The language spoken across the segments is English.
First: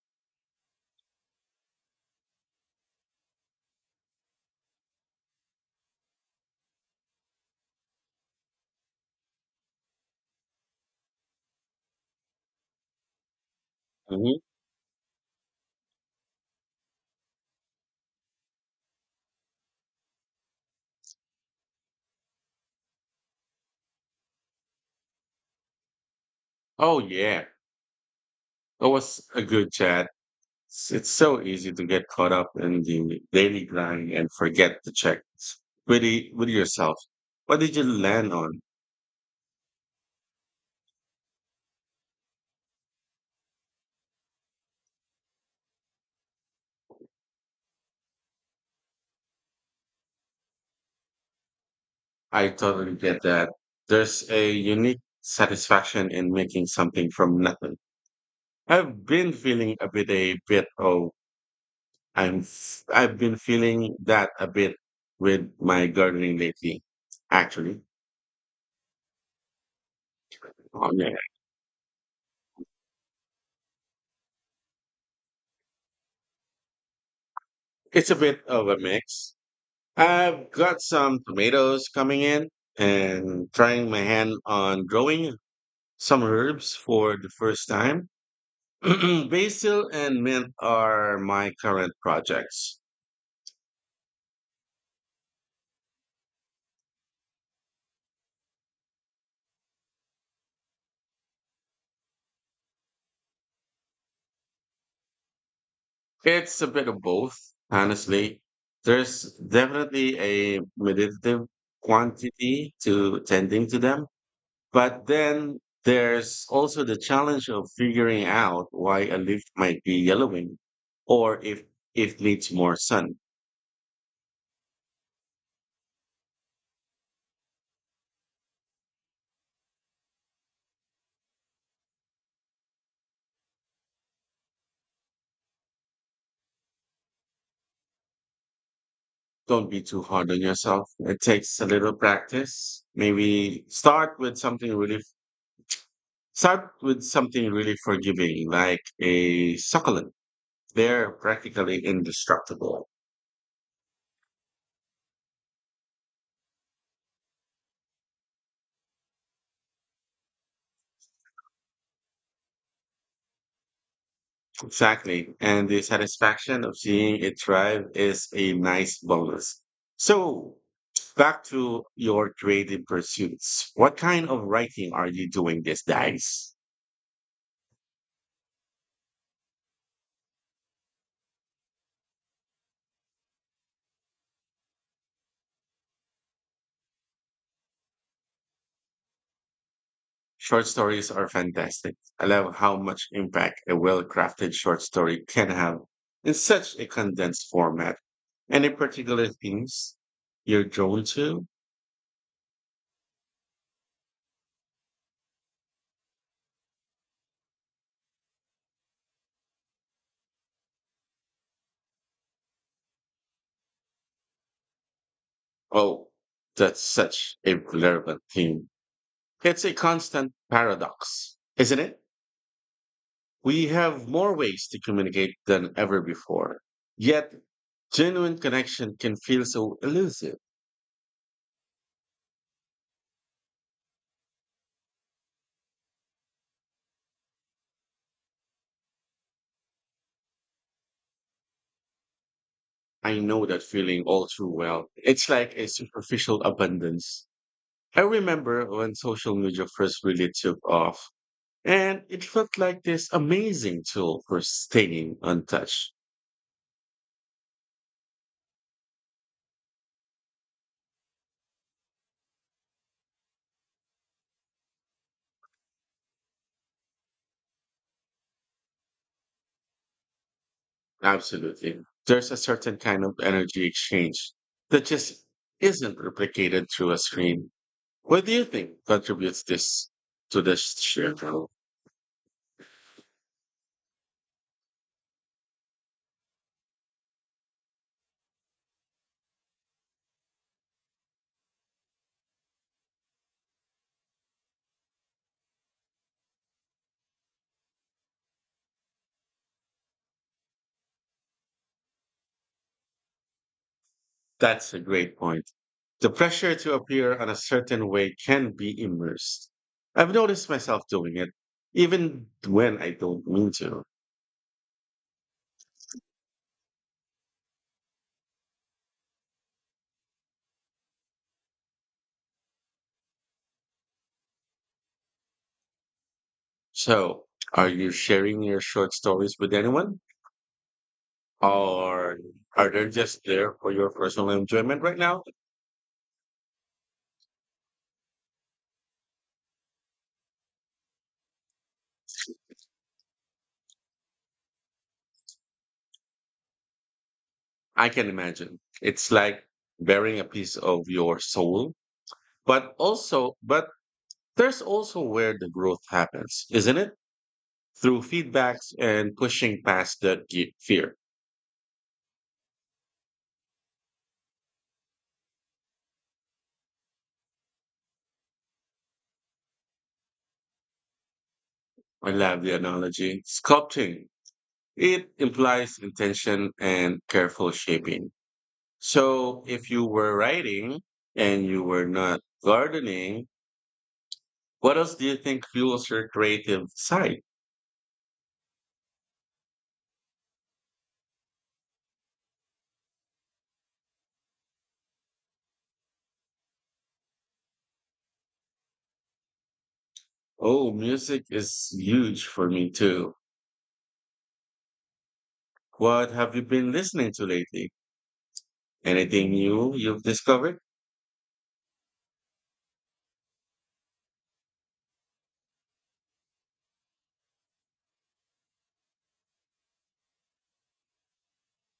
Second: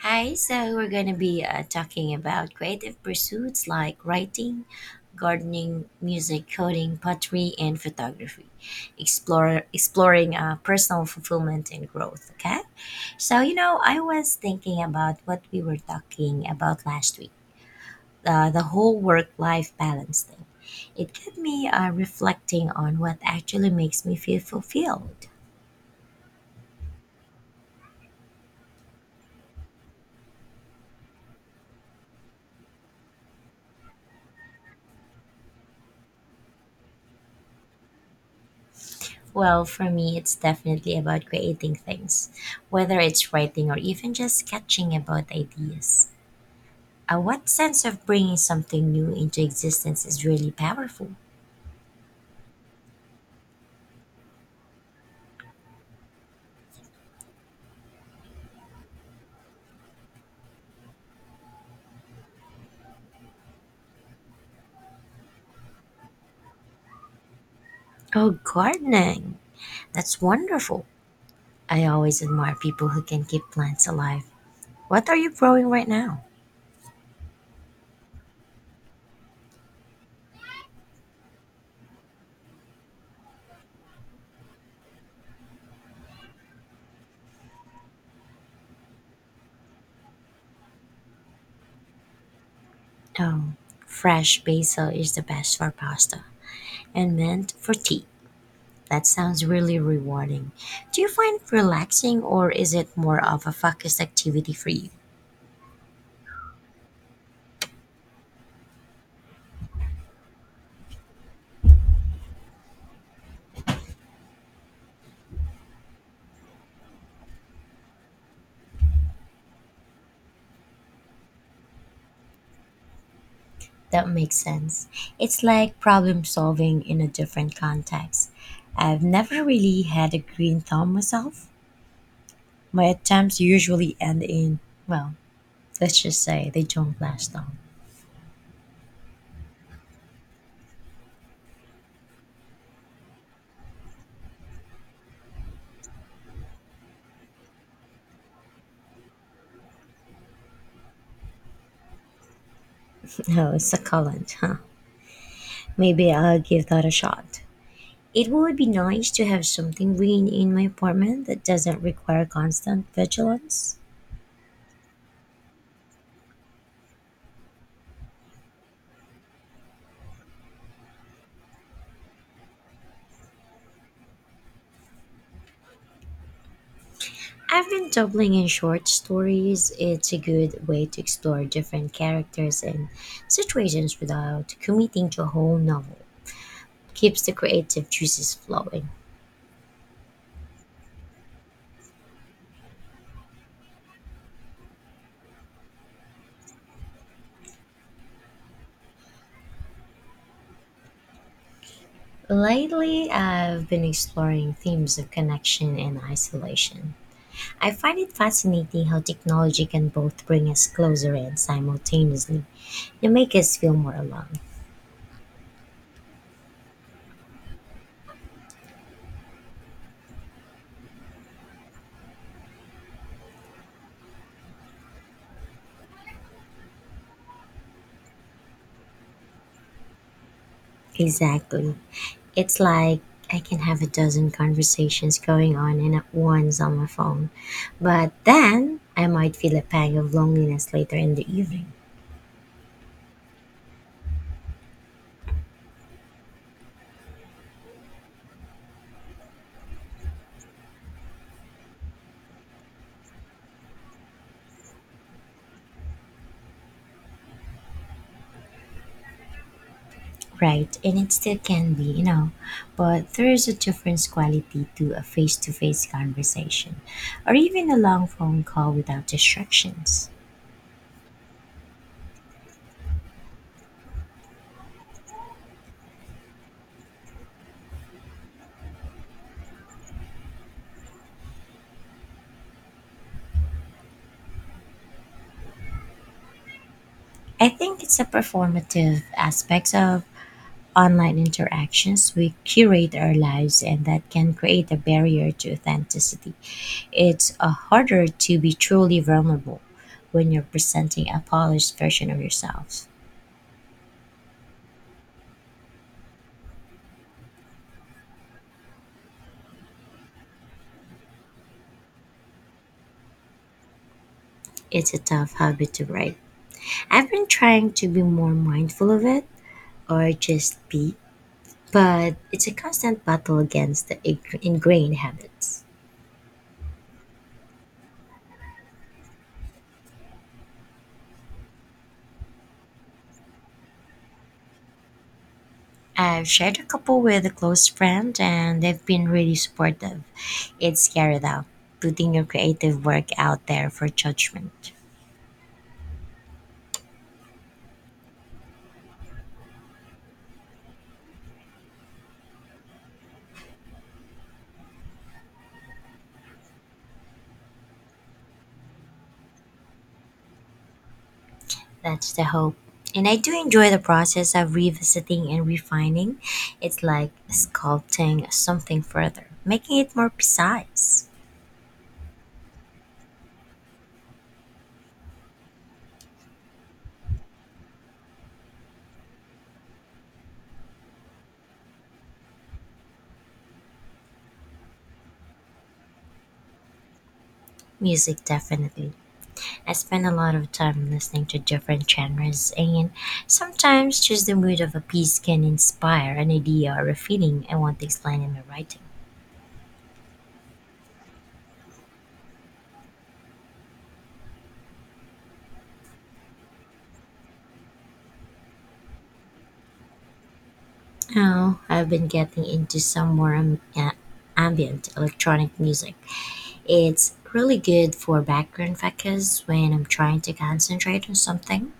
Hi, so we're going to be talking about creative pursuits like writing, gardening, music, coding, pottery, and photography. Explore exploring personal fulfillment and growth. Okay, so I was Mhm. thinking about what we were talking about last week, the whole work-life balance thing. It kept me reflecting on what actually makes me feel fulfilled. Oh, yeah. It was a good chat. It's so easy to get caught up in the daily grind and forget to check with yourself. What did you land on? Well, for me, it's definitely about creating things, whether it's writing or even just sketching about ideas. What sense of bringing something new into existence is really powerful? I totally get that. There's a unique satisfaction in making something from nothing. I've been feeling a bit oh I'm f- I've been feeling that a bit with my gardening lately. Actually, Oh, gardening! That's wonderful. oh yeah, I always admire people who can keep plants alive. What are you growing right now? it's a bit of a mix. I've got some tomatoes coming in and trying my hand on growing some herbs for the first time. Basil and mint are my current projects. Oh, fresh basil is the best for pasta and mint for tea. That sounds really rewarding. Do you find it relaxing or is it more of a focused activity for you? It's a bit of both, honestly. There's definitely a meditative quantity to tending to them, but then there's also the challenge of figuring out why a leaf might be yellowing or if it needs more sun. That makes sense. It's like problem solving in a different context. I've never really had a green thumb myself. My attempts usually end in, well, let's just say they don't last long. Don't be too hard on yourself. It takes a little practice. Maybe start with something really Start with something really forgiving, like a succulent. They're practically indestructible. No, it's succulent, huh? Maybe I'll give that a shot. It would be nice to have something green in my apartment that doesn't require constant vigilance. Exactly. And the satisfaction of seeing it thrive is a nice bonus. So back to your creative pursuits. What kind of writing are you doing these days? I've been dabbling in short stories. It's a good way to explore different characters and situations without committing to a whole novel. Keeps the creative juices flowing. Short stories are fantastic. I love how much impact a well crafted short story can have in such a condensed format. Any particular themes you're drawn to? Lately, I've been exploring themes of connection and isolation. I find it fascinating how technology can both bring us closer and simultaneously they make us feel more alone. Oh, that's such a relevant theme. It's a constant paradox, isn't it? We have more ways to communicate than ever before. Yet, genuine connection can feel so elusive. Exactly. It's like I can have a dozen conversations going on and at once on my phone. But then I might feel a pang of loneliness later in the evening. I know that feeling all too well. It's like a superficial abundance. I remember when social media first really took off, and it felt like this amazing tool for staying untouched. Right, and it still can be, you know, but there is a different quality to a face to face conversation or even a long phone call without distractions. Absolutely. There's a certain kind of energy exchange that just isn't replicated through a screen. What do you think contributes this to the shift? I think it's a performative aspect of online interactions, we curate our lives, and that can create a barrier to authenticity. It's harder to be truly vulnerable when you're presenting a polished version of yourself. That's a great point. The pressure to appear on a certain way can be immersed. I've noticed myself doing it, even when I don't mean to. It's a tough habit to break. I've been trying to be more mindful of it or just be, but it's a constant battle against the ingrained habits. So, are you sharing your short stories with anyone, or are they just there for your personal enjoyment right now? I've shared a couple with a close friend and they've been really supportive. It's scary though, putting your creative work out there for judgment. I can imagine it's like bearing a piece of your soul, but there's also where the growth happens, isn't it? Through feedbacks and pushing past that fear. That's the hope. And I do enjoy the process of revisiting and refining. It's like sculpting something further, making it more precise. I love the analogy. Sculpting it implies intention and careful shaping. So if you were writing and you were not gardening, what else do you think fuels your creative side? Music, definitely. I spend a lot of time listening to different genres, and sometimes just the mood of a piece can inspire an idea or a feeling I want to explain in my writing. Oh, music is huge for me too. What have you been listening to lately? Anything new you've discovered? Now, I've been getting into some more ambient electronic music. It's really good for background focus when I'm trying to concentrate on something,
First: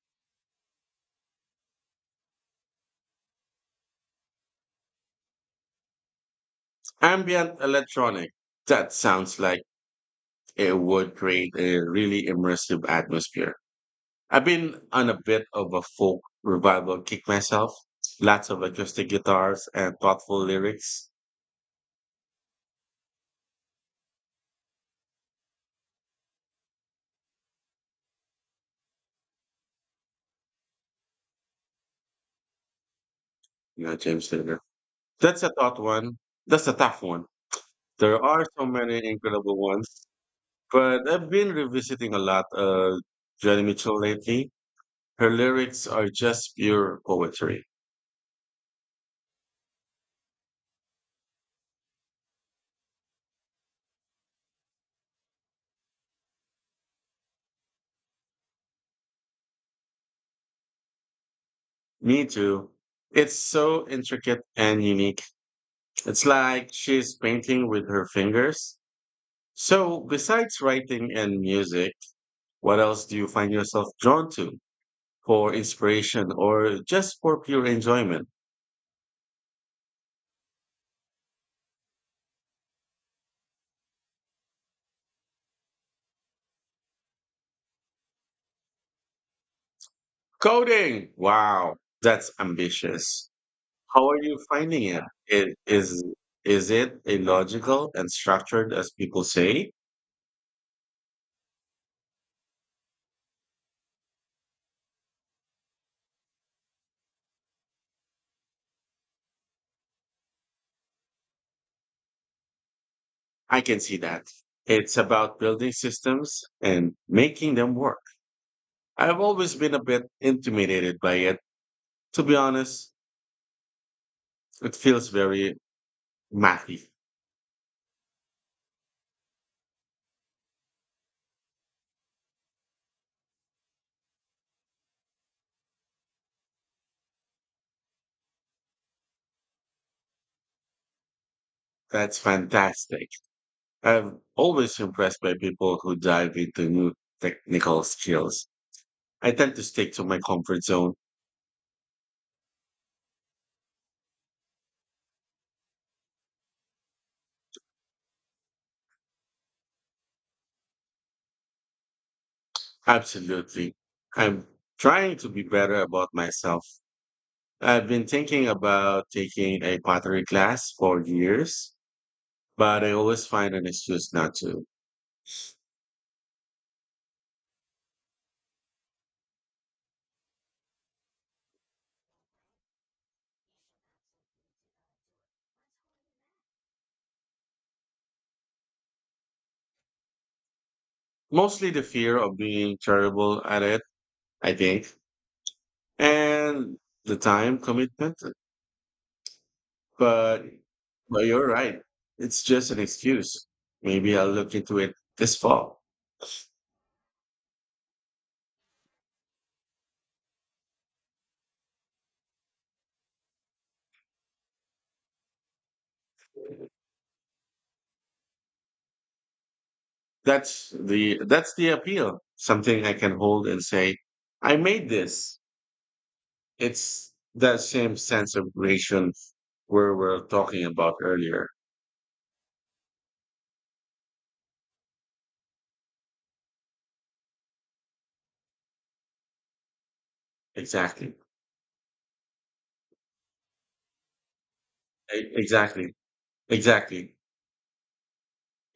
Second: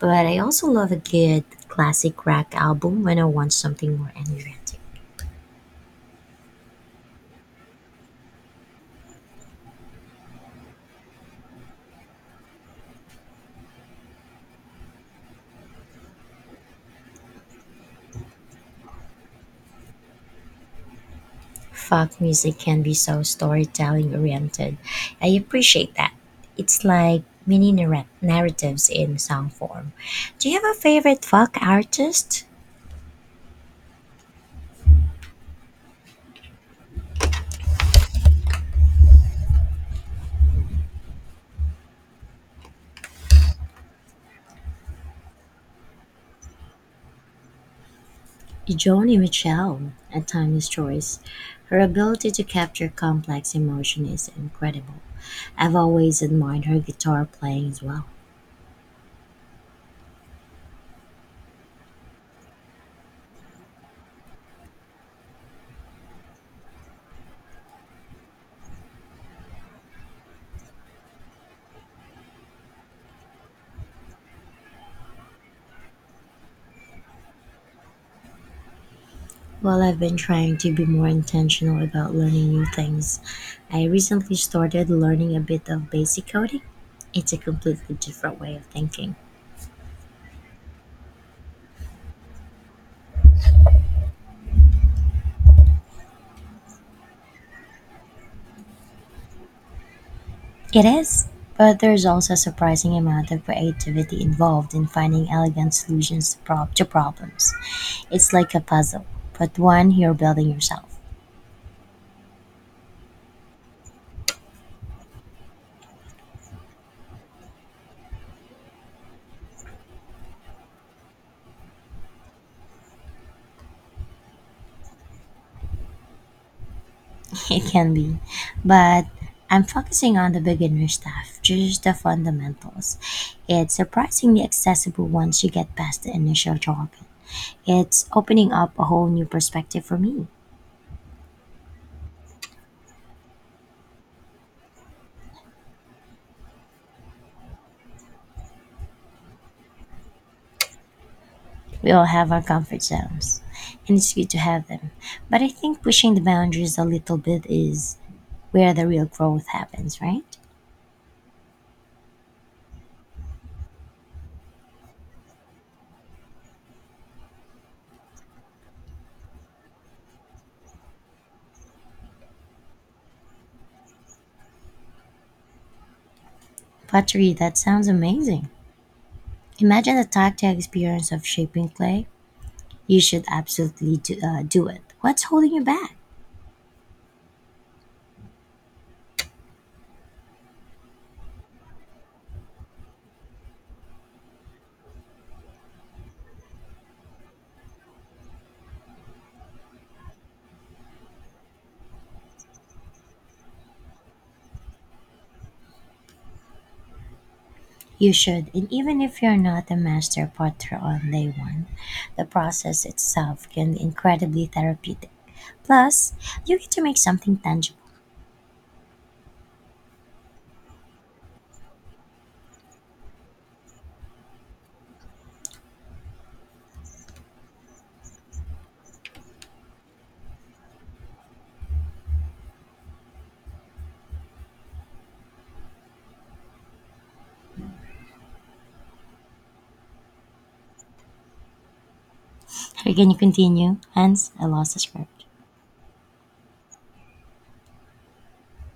but I also love a good classic rock album when I want something more energetic. Ambient electronic. That sounds like it would create a really immersive atmosphere. I've been on a bit of a folk revival kick myself. Lots of acoustic guitars and thoughtful lyrics. Folk music can be so storytelling oriented. I appreciate that. It's like mini narratives in song form. Do you have a favorite folk artist? You know, James Taylor. That's a tough one. That's a tough one. There are so many incredible ones, but I've been revisiting a lot of Joni Mitchell lately. Her lyrics are just pure poetry. Joni Mitchell, a timeless choice, her ability to capture complex emotion is incredible. I've always admired her guitar playing as well. Me too. It's so intricate and unique. It's like she's painting with her fingers. So, besides writing and music, what else do you find yourself drawn to for inspiration or just for pure enjoyment? Well, I've been trying to be more intentional about learning new things. I recently started learning a bit of basic coding. It's a completely different way of thinking. Coding! Wow, that's ambitious. How are you finding it? Is it illogical and structured as people say? It is, but there's also a surprising amount of creativity involved in finding elegant solutions to problems. It's like a puzzle, but one you're building yourself. I can see that. It's about building systems and making them work. I've always been a bit intimidated by it. To be honest, it feels very mathy. It can be, but I'm focusing on the beginner stuff, just the fundamentals. It's surprisingly accessible once you get past the initial jargon. It's opening up a whole new perspective for me. That's fantastic. I've always impressed by people who dive into new technical skills. I tend to stick to my comfort zone. We all have our comfort zones, and it's good to have them. But I think pushing the boundaries a little bit is where the real growth happens, right? Absolutely. I'm trying to be better about myself. I've been thinking about taking a pottery class for years, but I always find an excuse not to. Pottery, that sounds amazing. Imagine the tactile experience of shaping clay. You should absolutely do it. What's holding you back? Mostly the fear of being terrible at it, I think, and the time commitment. But but you're right. It's just an excuse. Maybe I'll look into it this fall. You should, and even if you're not a master potter on day one, the process itself can be incredibly therapeutic. Plus, you get to make something tangible. That's the appeal. Something I can hold and say, I made this. It's that same sense of creation where we were talking about earlier. Exactly. Can you going to continue? Hence, I lost the script. E- Exactly. Exactly.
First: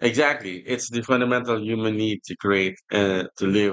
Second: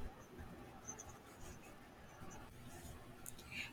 Exactly. It's the fundamental human need to create to leave